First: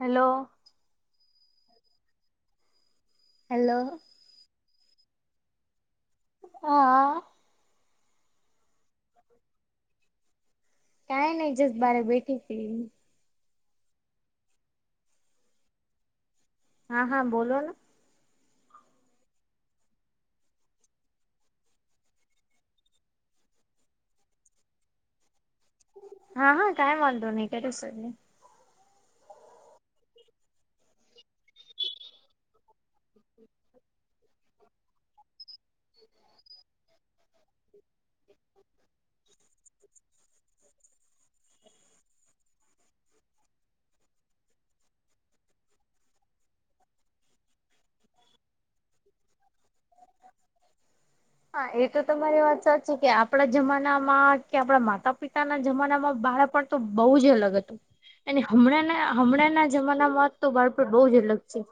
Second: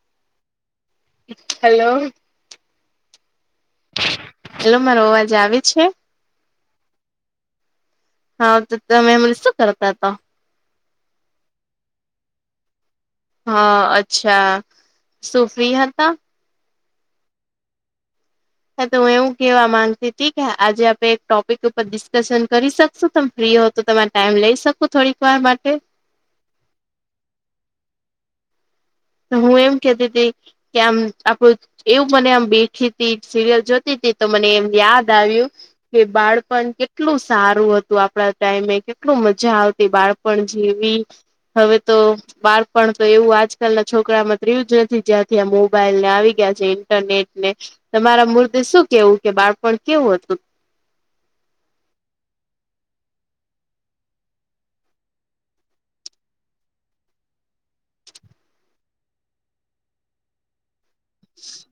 Hello. Hello. Hello. Hello મારો અવાજ આવે છે. હા. હા તો તમે હમણાં‌ શું કરતા હતા. કઈ નહિ જસ બાર બેઠી‌ હતી. હા અચ્છા સુ ફ્રી હતા? હા હા બોલો ને હા તો હું એવું કેવા માંગતી હતી કે આજે આપણે એક ટોપિક ઉપર ડિસ્કશન કરી શકશું તમે ફ્રી હોવ તો તો તમારો ટાઈમ લઈ શકૂ થોડીક વાર માટે હા હા કાઈ વાંધો નહીં કરી શકીએ. હું એમ કેતી હતી કે આમ આપડું એવું મને આમ બેઠી હતી સિરિયલ જોતી તી તો મને એમ યાદ આવ્યું કે બાળપણ કેટલું સારું હતું આપડા ટાઈમે કેટલુ મજા આવતી બાળપણ પણ જેવી હવે તો બાળપણ તો એવું આજ આજકાલ ના છોકરામાં એવું નથી જ્યાંથી આ મોબાાઈલ ને આવી ગયા છે ઇન્ટરનેટ ને તમારા મતે શું કેવું કે બાળપણ કેવું હતું? હા એ તો તમારી વાત સાચી છે કે આપણા જમાનામાં કે આપણા માતા પિતાના જમાનામાં બાળપણ તો બહુ જ અલગ હતું ને હમણાંના હમણાના જમાનામાં તો બાળપણ બહુ જ અલગ છે.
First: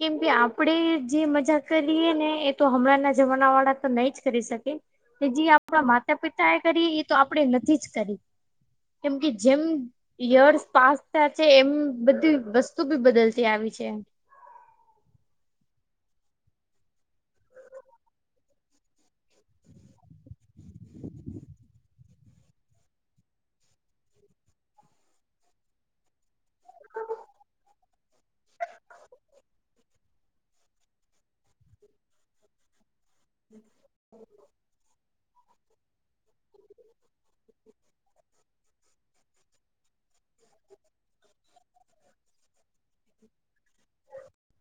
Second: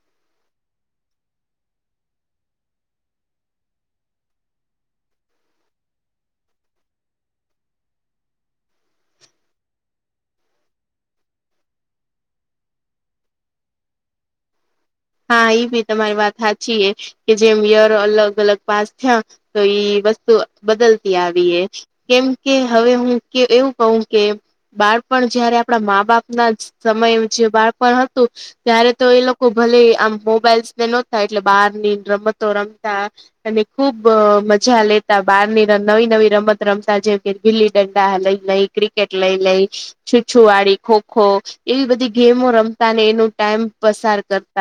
કેમ કે આપડે જે મજા કરીએ ને એ તો હમણાં ના જમાના વાળા તો નહી જ કરી શકે કે જે આપણા માતા પિતા એ કરી એ તો આપણે નથી જ કરી. કેમ કે જેમ યર્સ પાસ થયા છે એમ બધી વસ્તુ બી બદલતી આવી છે. હા એ ભી તમારી વાત સાચી છે કે જેમ યર અલગ અલગ પાસ થયા તો ઈ વસ્તુ બદલતી આવી છે. કેમ કે હવે હું એવું કહું કે બાળપણ જયારે આપણા મા બાપ ના સમય જે બાળપણ હતું ત્યારે તો એ લોકો ભલે આમ મોબાઈલ્સને નતાાય એટલે બહાર ની રમતો રમતા અને ખુબ મ જા લેતા બારની નવી નવી રમત રમતા જેમ કે ગીલી દંડા, લઈ લઈ ક્રિકેટ લઈ લઈ છુછુવાડી, ખોખો એવી બધી ગેમો રમતા ને એનું ટાઈમ પસાર કરતા.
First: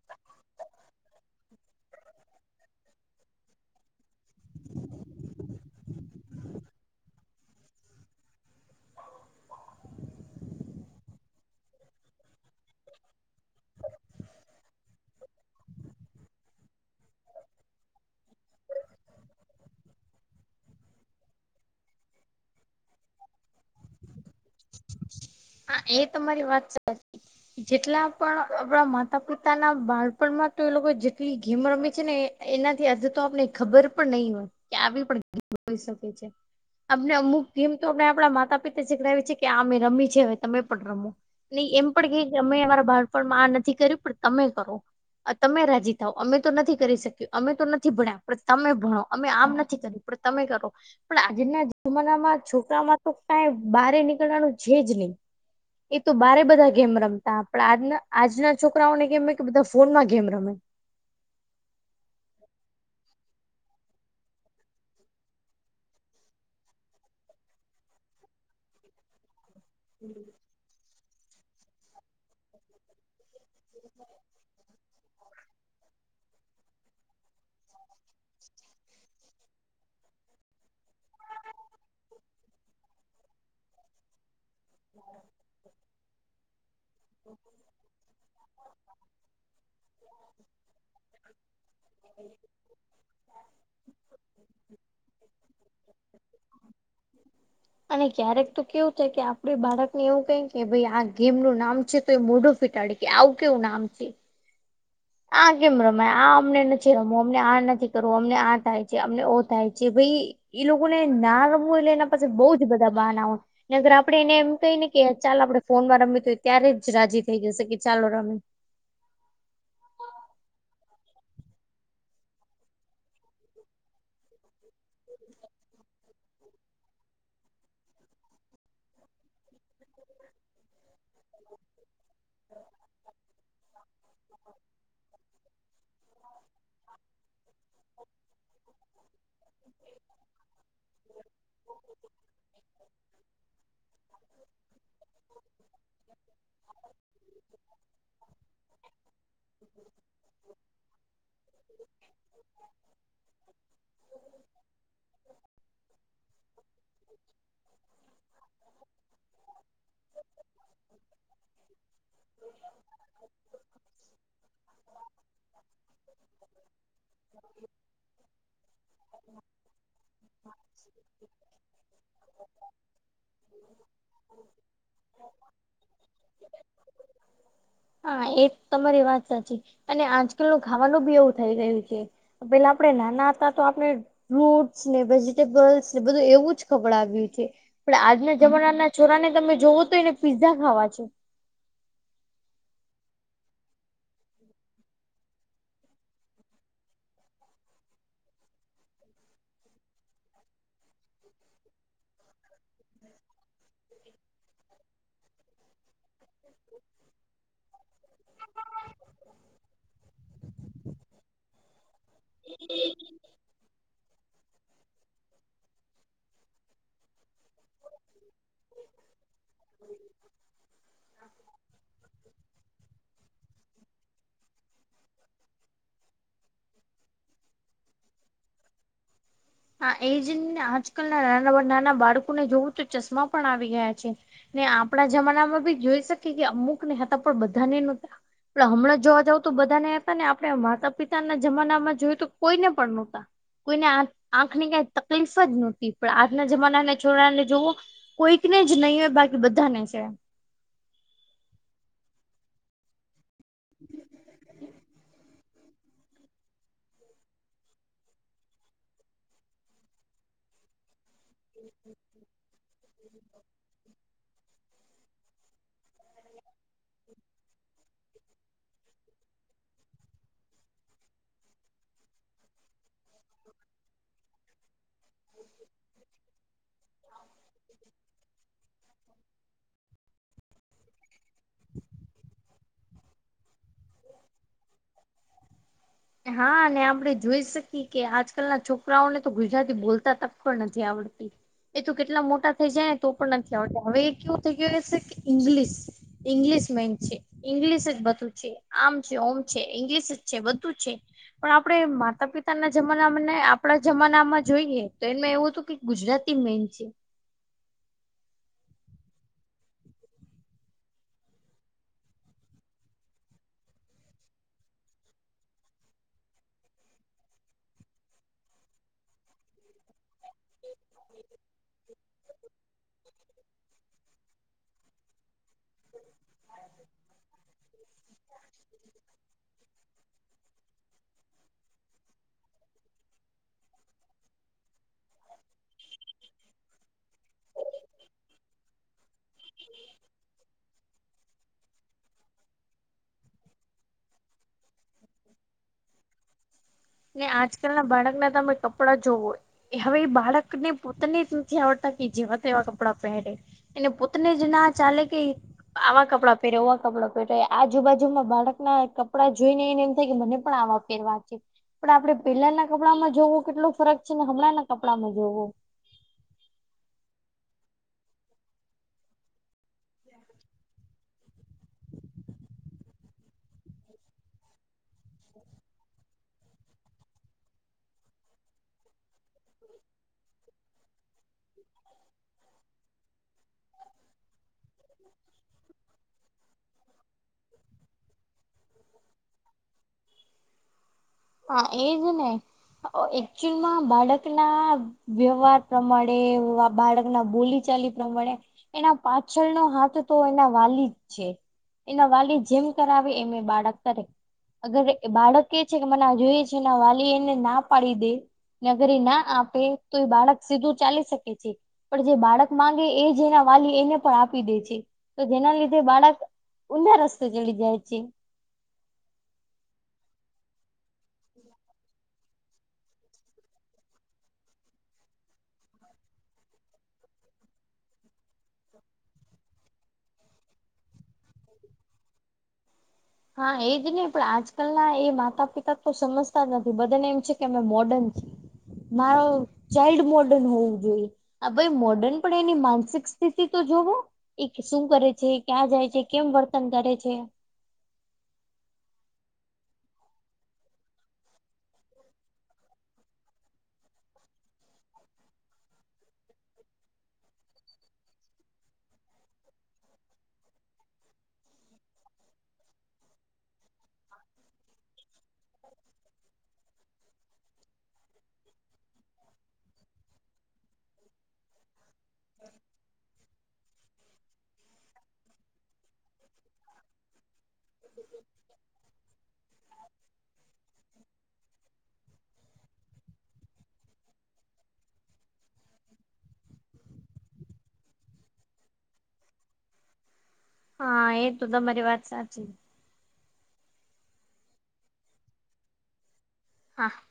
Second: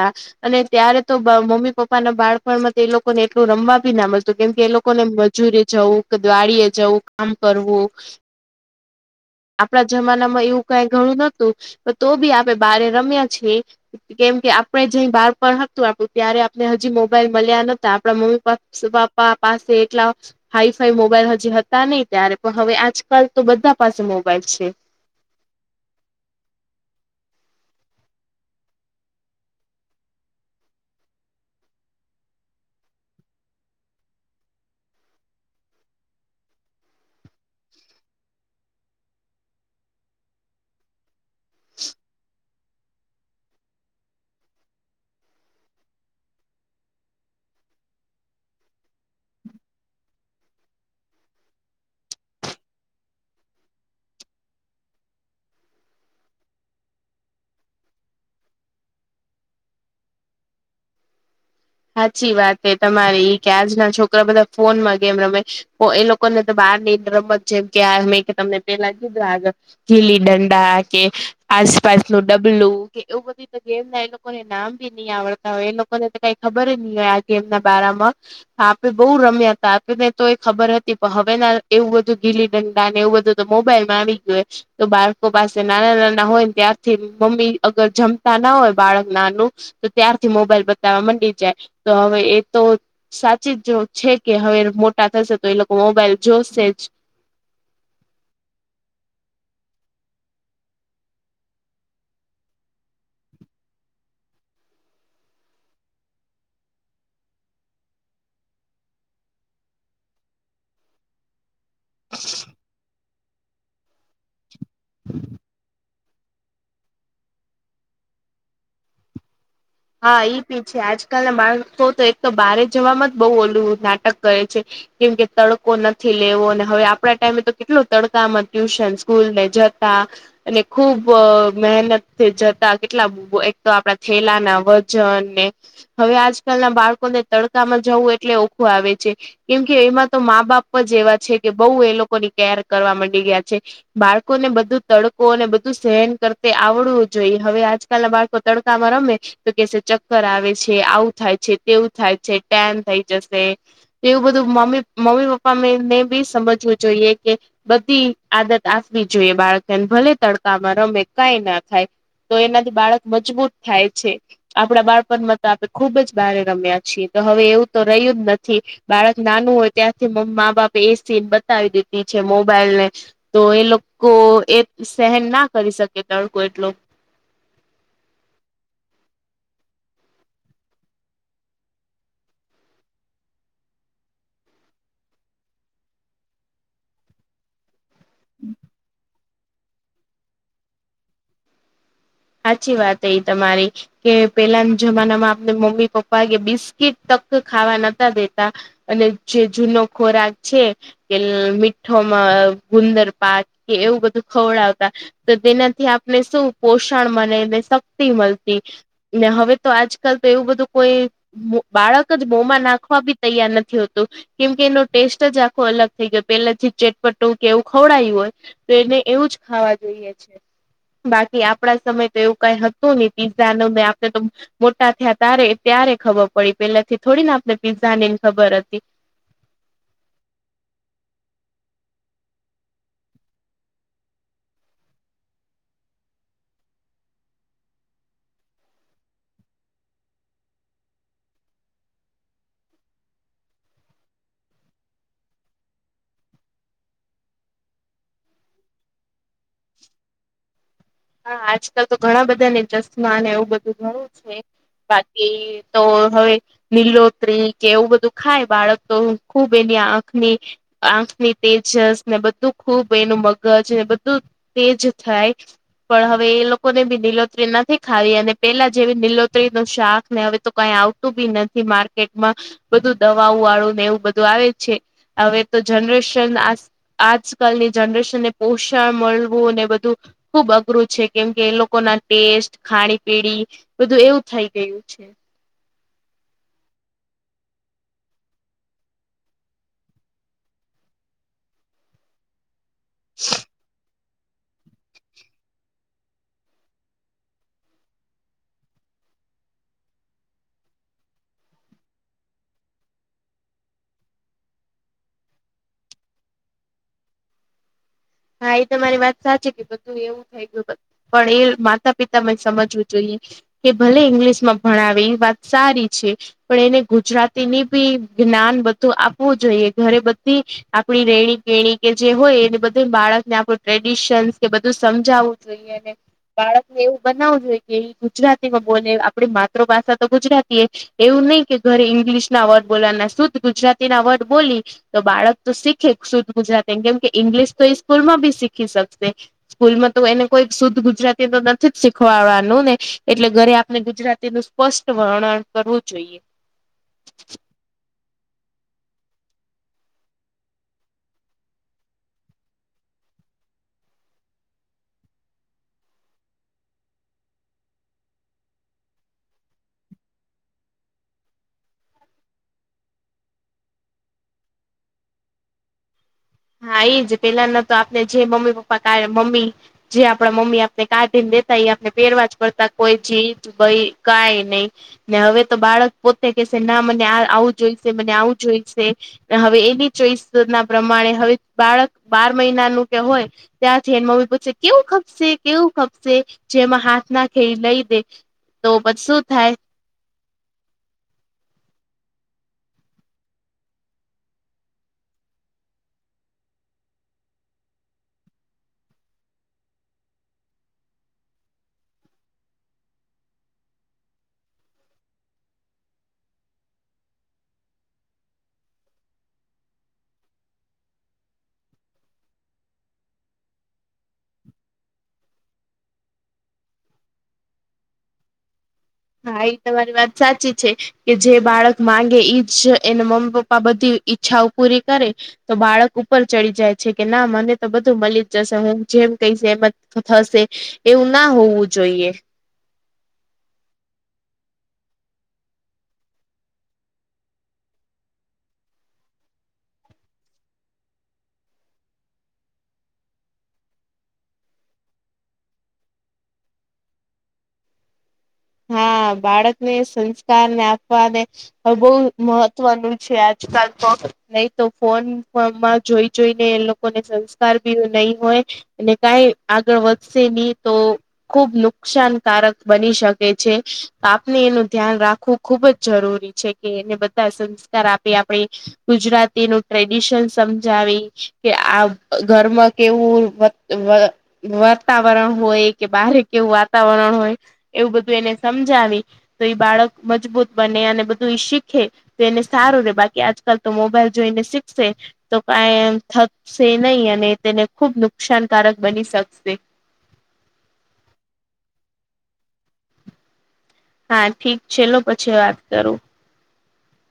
અને ત્યારે તો મમ્મી પપ્પા ના બાળપણમાં તો એ લોકો ને એટલું રમવા બી ના મળતું. તો કેમ કે એ લોકોને મજૂરી જવું કે વાળીએ જવું કામ કરવું આપણા જમાનામાં એવું કઈ ઘણું નતું પણ તો બી આપણે બારે રમ્યા છે. કેમ કે આપડે જે બાળપણ હતું આપડું ત્યારે આપને હજી મોબાઈલ મળ્યા નહોતા આપણા મમ્મી પપા પપ્પા પાસે એટલા હાઈફાઈ મોબાઈલ હજી હતા નહી ત્યારે પણ હવે આજકાલ તો બધા પાસે મોબાઈલ છે. હા એ તો તમારી વાત સાચી. જેટલા પણ આપણા માતા પિતાના બાળપણમાં તો એ લોકો જેટલી ગેમ રમી છે ને એ એનાથી આજ તો આપને ખબર પણ નહી હોય કે આવી પણ ગેમ હોય શકે છે. અમને અમુક થીમ તો અને આપણા માતા પિતા જખણાવી છે કે આ મેમે રમી છે. તમે પણ રમો અને એમ પણ કે કે અમે અમારા બાળપણમાં આ નથી કર્યું પણ તમે કરો. તમે રાજી થાવ અમે તો નથી કરી શક્યું અમે તો નથી ભણ્યા પણ તમે ભણો અમે આમ નથી કરી તમે કરો. પણ આજના જમાનામાં છોકરામાં તો કઈ બહાર નીકળવાનું છે જ નહીં. એ તો બારે બધા ગેમ રમતા પણ આજના છોકરાઓને કેમ કે બધા ફોનમાં ગેમ રમે. સાચી વાત છે તમારી કે આજના છોકરા બધા ફોનમાં ગેમ રમે તો એ લોકો ને તો બહાર ની રમત છેમ કે આ મેં કે તમને પેલા કીધા આગ ગીલી દંડા કે આસપાસ નું ડબલું કે એવું બધું ગેમ ના એ લોકોને નામ નહી આવડતા હોય એ લોકોને કઈ ખબર જ નહી હોય આ ગેમના બારામાં. હા આપ‌ળે બઉુ રમ્યા હતા આપેને તો એ ખબર હતી પણ હવે ના એવું બધું ગીલી દંડા ને એવું બધું મોબાઈલ માં આવી ગય હો તો બાળકો પાસે નાના નાના હોય ને ત્યારથી મમ્મી અગર જમ ના હોય બાળક નાનું તો ત્યારથી મોબાઈલ બતાવવા માંડી તો હવે એ તો સાચી જ છે કે હવે મોટા થશે તો એ લોકો મોબાઈલ જોશે જ. અને ક્યારેક તો કેવું થાય કે આપડે બાળકને એવું કહીએ કે ભાઈ આ ગેમ નું નામ છે તો એ મોઢું ફિટાડી કે આ કેવું નામ છે. આ કેમ રમાય આ અમને નથી રમવું અમને આ નથી કરવું અમને આ થાય છે અમને ઓ થાય છે ભાઈ એ લોકો ને ના ર એટલે એના પાસે બહઉ જ બધા બહના હોય ને અગર આપડણે એને એમ કહી ને કે ચાલ આપણે ફોનમાં રમી ત્યારે જ રાજી થઈ જશે કે ચાલો રમે. હા, ઈ બી છે, આજકાલ ના બાળકો તો એક તો, બારે જવામાં જ બહુ ઓલું નાટક કરે છે. કેમ કે તડકો નથી લેવો, અને હવે આપણા ટાઈમે તો કેટલો તડકામાં, ટ્યુશન, સ્કૂલ ને જતા. અને ખુબ મહેનત જતા, કેટલા એક તો આપડા છેલા ના વજન ને હવે આજકાલ ના બાળકો ને તડકામાં જવું એટલે ઓખું આવે છે. કેમ કે એમાં તો મા બાપ જ એવા છે કે બઉ એ લોકોની કેર કરવા માંડી ગયા છે. બાળકોને બધું તડકો અને બધું સહન કરતી આવડવું જોઈએ હવે આજ લા બાળકો તડકામાં રમે તો કે ચક્કર આવે છે, આવું થાય છે તેવું થાય છે ટેન થઈ જશે. એવું બધું, મમ્મી, મમ્મી, પપ્પાને બી સમજવું જોઈએ કે બધી આદત આપવી જોઈએ બાળકને, ભલે તડકામાં રમે, કંઈ ના થાય. તો એનાથી બાળક મજબૂત થાય છે. આપણા બાળપણમાં તો આપણે ખુબ જ બારે રમ્યા છીએ, તો હવે એવું તો રહ્યું જ નથી. બાળક નાનું હોય ત્યાંથી મા-બાપે એ સીન બતાવી દીધી છે, મોબાઈલ ને તો એ લોકો એ સહેન ના કરી શકે તડકો એટલો. હા, એ તમારી વાત સાચી. અને આજકાલ નું ખાવાનું બી એવું થઈ ગયું છે. પેલા આપણે નાના હતા, તો આપણે ફ્રૂટસ ને વેજી. બધું એવું જ ખબર આવ્યું છે, પણ આજના જમાનાના છોરાને તમે જોવો તોય ને. પિઝા ખાવા છે. સાચી વાત એ તમારી. કે પેલાના જમાનામાં આપણે મમ્મી પપ્પા કે બિસ્કીટ તક ખાવા નતા દેતા. અને જે જૂનો ખોરાક છે. કે મીઠોમાં ગુંદર પાક કે એવું બધું ખવડાવતા. તો તેનાથી આપણે શું પોષણ પોષણ મળે મને ને શક્તિ મળતી, ને હવે તો આજકાલ તો એવું બધું કોઈ બાળક જ મોં માં નાખવા બી તૈયાર નથી થતું. કેમ કે એનો ટેસ્ટ જ આખો અલગ થઈ ગયો, પેલાથી ચેટપટ્ટું કે એવું ખવડાયું હોય. તેને એવું જ ખાવા જોઈએ છે, બાકી આપ મે તો એવું કઈ હતું ને, પીઝા ને આપણે તો. મોટા થયા તારે ત્યારે ખબર પડી, પેલાથી થોડી ને આપને પીઝા ને ખબર હતી. હા, એ જ ને. આજકાલના નાના નાના બાળકોને જોવું તો ચશ્મા પણ આવી ગયા છે. ને આપણા જમાના માં બી જોઈ શકી કે, અમુક ને હતા, પણ બધા ને હતા. પણ હમણાં જોવા જઉ તો બધા ને હતા, ને આપણે માતા પિતાના જમાનામાં જોયું તો કોઈને પણ નહતા. કોઈને આંખની કંઈ તકલીફ જ નહોતી, પણ આજના જમાનાને છોરાને જોવો. કોઈકને જ નહીં હોય બાકી બધાને છે. હા, આજકાલ તો ઘણા બધા ને જસ્ટમાં એવું બધું ઘણું છે, બાકી. તો હવે. નીલોત્રી કે એવું બધું ખાય બાળક, તો ખુબ એની આંખની આખ. ની તેજસ ને બધું ખૂબ, એનું મગજ બધું તેજ થાય. પણ હવે એ લોકોને બી નીલોતરી નથી ખાવી, અને પેલા જેવી નીલોતરી ને શાક ને હવે તો કઈ આવતું બી નથી માર્કેટમાં, બધું દવાવાળું ને એવું બધું આવે છે. હવે તો જનરેશન આ આજકાલની જનરેશન ને પોષણ મળવું ને બધું ખુબ અઘ કરું છે, કેમ કે એ લોકો ના ટેસ્ટ, ખાણી-પીણી બધું એવું થઈ ગયું છે. હા, અને આપણે જોઈ શકીએ કે આજકાલના છોકરાઓને તો ગુજરાતી બોલતા તક પણ નથી આવડતી. એ તો કેટલા મોટા થઇ જાય ને, તો પણ નથી આવતા. હવે એ કેવું થઈ ગયું હશે કે ઇંગ્લિશ ઇંગ્લિશ મેન છે, ઇંગ્લિશ જ બધું છે, આમ છે, ઓમ છે, ઇંગ્લિશ જ છે. શુ છે? પણ આપણે માતા પિતાના જમાનામાંને આપણા જમાનામાં જોઈએ તો, એમાં એવું હતું કે ગુજરાતી મેન છે. હા, એ તો મારી વાત સાચી કે, બધું એવું. [unintelligible] પણ એ માતા પિતામાં જ સમજવું જોઈએ. કે ભલે ઇંગ્લિશમાં ભણાવે ઈ વાત સારી છે. પણ એને ગુજરાતી નું બી જ્ઞાન બધું આપવું જોઈએ, ઘરે બધી. આપણી રેણી કેણી કે જે હોય એને બધું બાળકને આપણું ટ્રેડિશન કે બધું સમજાવવું જોઈએ, અને બાળકને એવું બનાવવું જોઈએ. એ ગુજરાતીમાં બોલે આપડી માતૃભાષા તો ગુજરાતી એ એવું નહી કે ઘરે ઇંગ્લિશ ના વર્ડ બોલવાના શુદ્ધ ગુજરાતી ના વર્ડ બોલી તો બાળક તો શીખે શુદ્ધ ગુજરાતીને કેમ કે ઇંગ્લિશ તો સ્કૂલ માં બી શીખી શકશે. સ્કૂલમાં તો એને કોઈ શુદ્ધ ગુજરાતી તો નથી જ શીખવાડવાનું ને એટલે ઘરે આપને ગુજરાતી નું સ્પષ્ટ વર્ણન કરવું જોઈએ. ને આજકાલ ના બાળક ના તમે કપડાં જોવો હોય એ હવે એ બાળકને પોતાને જ નથી આવડતા કે જેવા તેવા કપડાં પહેરે એને પોતને જ ના ચાલે કેઈ આવા કપડાં પહેર એવા કપડાં પહેરે આજુબાજુમાં બાળકના કપડાં જોઈ ને એને એમ થાય કે મને પણ આવા રવા છે પણ આપડે પેલાના કપડામાં જોવો કેટલો ફરક છે ને હમણાં ના કપડામાં જોવો હા એ જ પેલાના તો આપણે જે મમ્મી પપ્પા કાડે મમ્મી જે આપડા મમ્મી આપને કાઢી ને દેતા આપને પેરવા જ પડતા કોઈ જીન્સ ભઈ કાય નહી. ને હવે તો બાળક પોતે કહેશે ના મને આ-આવું જોઈશે મને આવું જોઈશે. હવે એની ચોઈસ ના પ્રમાણે હવે બાળક બાર મહિનાનું કે હોય ત્યાંથી એને મમ્મી પૂછસે કેવું ખપશે કેવું ખપશે જેમાં હાથ નાખે લઈ દે તો પછ શું થાય. હા એજ ને એકચુઅલમાં બાળકના વ્યવહાર પ્રમાણે બાળકના બોલી-ચાલી મળે એના પાછળનો હાથ તો એના વાલી જ છે. એના વાલી જેમ કરાવે એમ એ બાળક કરે અગર બાળક એ છે મને જોઈએ છે એના વાલી એને ના પાડી દે નગરી ના આપે તો એ બાળક સીધું ચાલી શકે છે. પણ જે બાળક માંગે એજ એના વાલી એને પણ આપી દે છે તો જેના લીધે બાળક ઊંધા રસ્તા ચડી જાય છે. હા એ તમારી વાત સાચી છે કે જે બાળક માંગે ઈજ એને મમ્મી પપ્પા બધી ઈચ્છાઓ પૂરી કરે તો બાળક ઉપર ચડી જાય છે કે ના મને તો બધું મલી જ જશે હું જેમ કહીશ એમ જ થશે એવું ના હોવું જોઈએ. હા એજ ને પણ આજકાલના એ માતા પિતા તો સમજતા જ નથી બધાને એમ છે કે અમે મોર્ડન છીએ. મારો ચાઇલ્ડ મોર્ડન હોવું જોઈએ. આ ભાઈ મોર્ડર્ન પણ એની માનસિક સ્થિતિ તો જોવો એ શું કરે છે ક્યાં જાય છે કેમ વર્તન કરે છે. હા બાળક ને સંસ્કાર ને આપવાને હવે બહુ મહત્વનું છે આજકાલ તો નહી તો ફોનમાં જોઈ જોઈને એ લોકોને સંસ્કાર બી નહી હોય અને કાઈ આગળ વધશે નહી તો ખુબ નુકસાનકારક બની શક છે આપને એનું ધ્યાન રાખવું ખુબ જ જરૂરી છે કે એને બધા. આપી આપણે ગુજરાતી નું ટ્રેડિશન સમજાવી કે આ. ઘરમાં કેવું. વાતાવરણ હોય કે બારે કેવું વાતાવરણ હોય એવું બધું. એને સમજાવી તો એ બાળક મજબૂત બને અને બધું એ શીખે. તો એને સારું રે બાકી આજકાલ તો મોબાઈલ જોઈને શીખશે તો કઈ એ થકશે નહી અને તેને ખુબ નુકસાનકારક બની શકશે. હા એ તોું તમારી વાત સાચી. હા ઠીક છેલો પછી વાત કરું હા.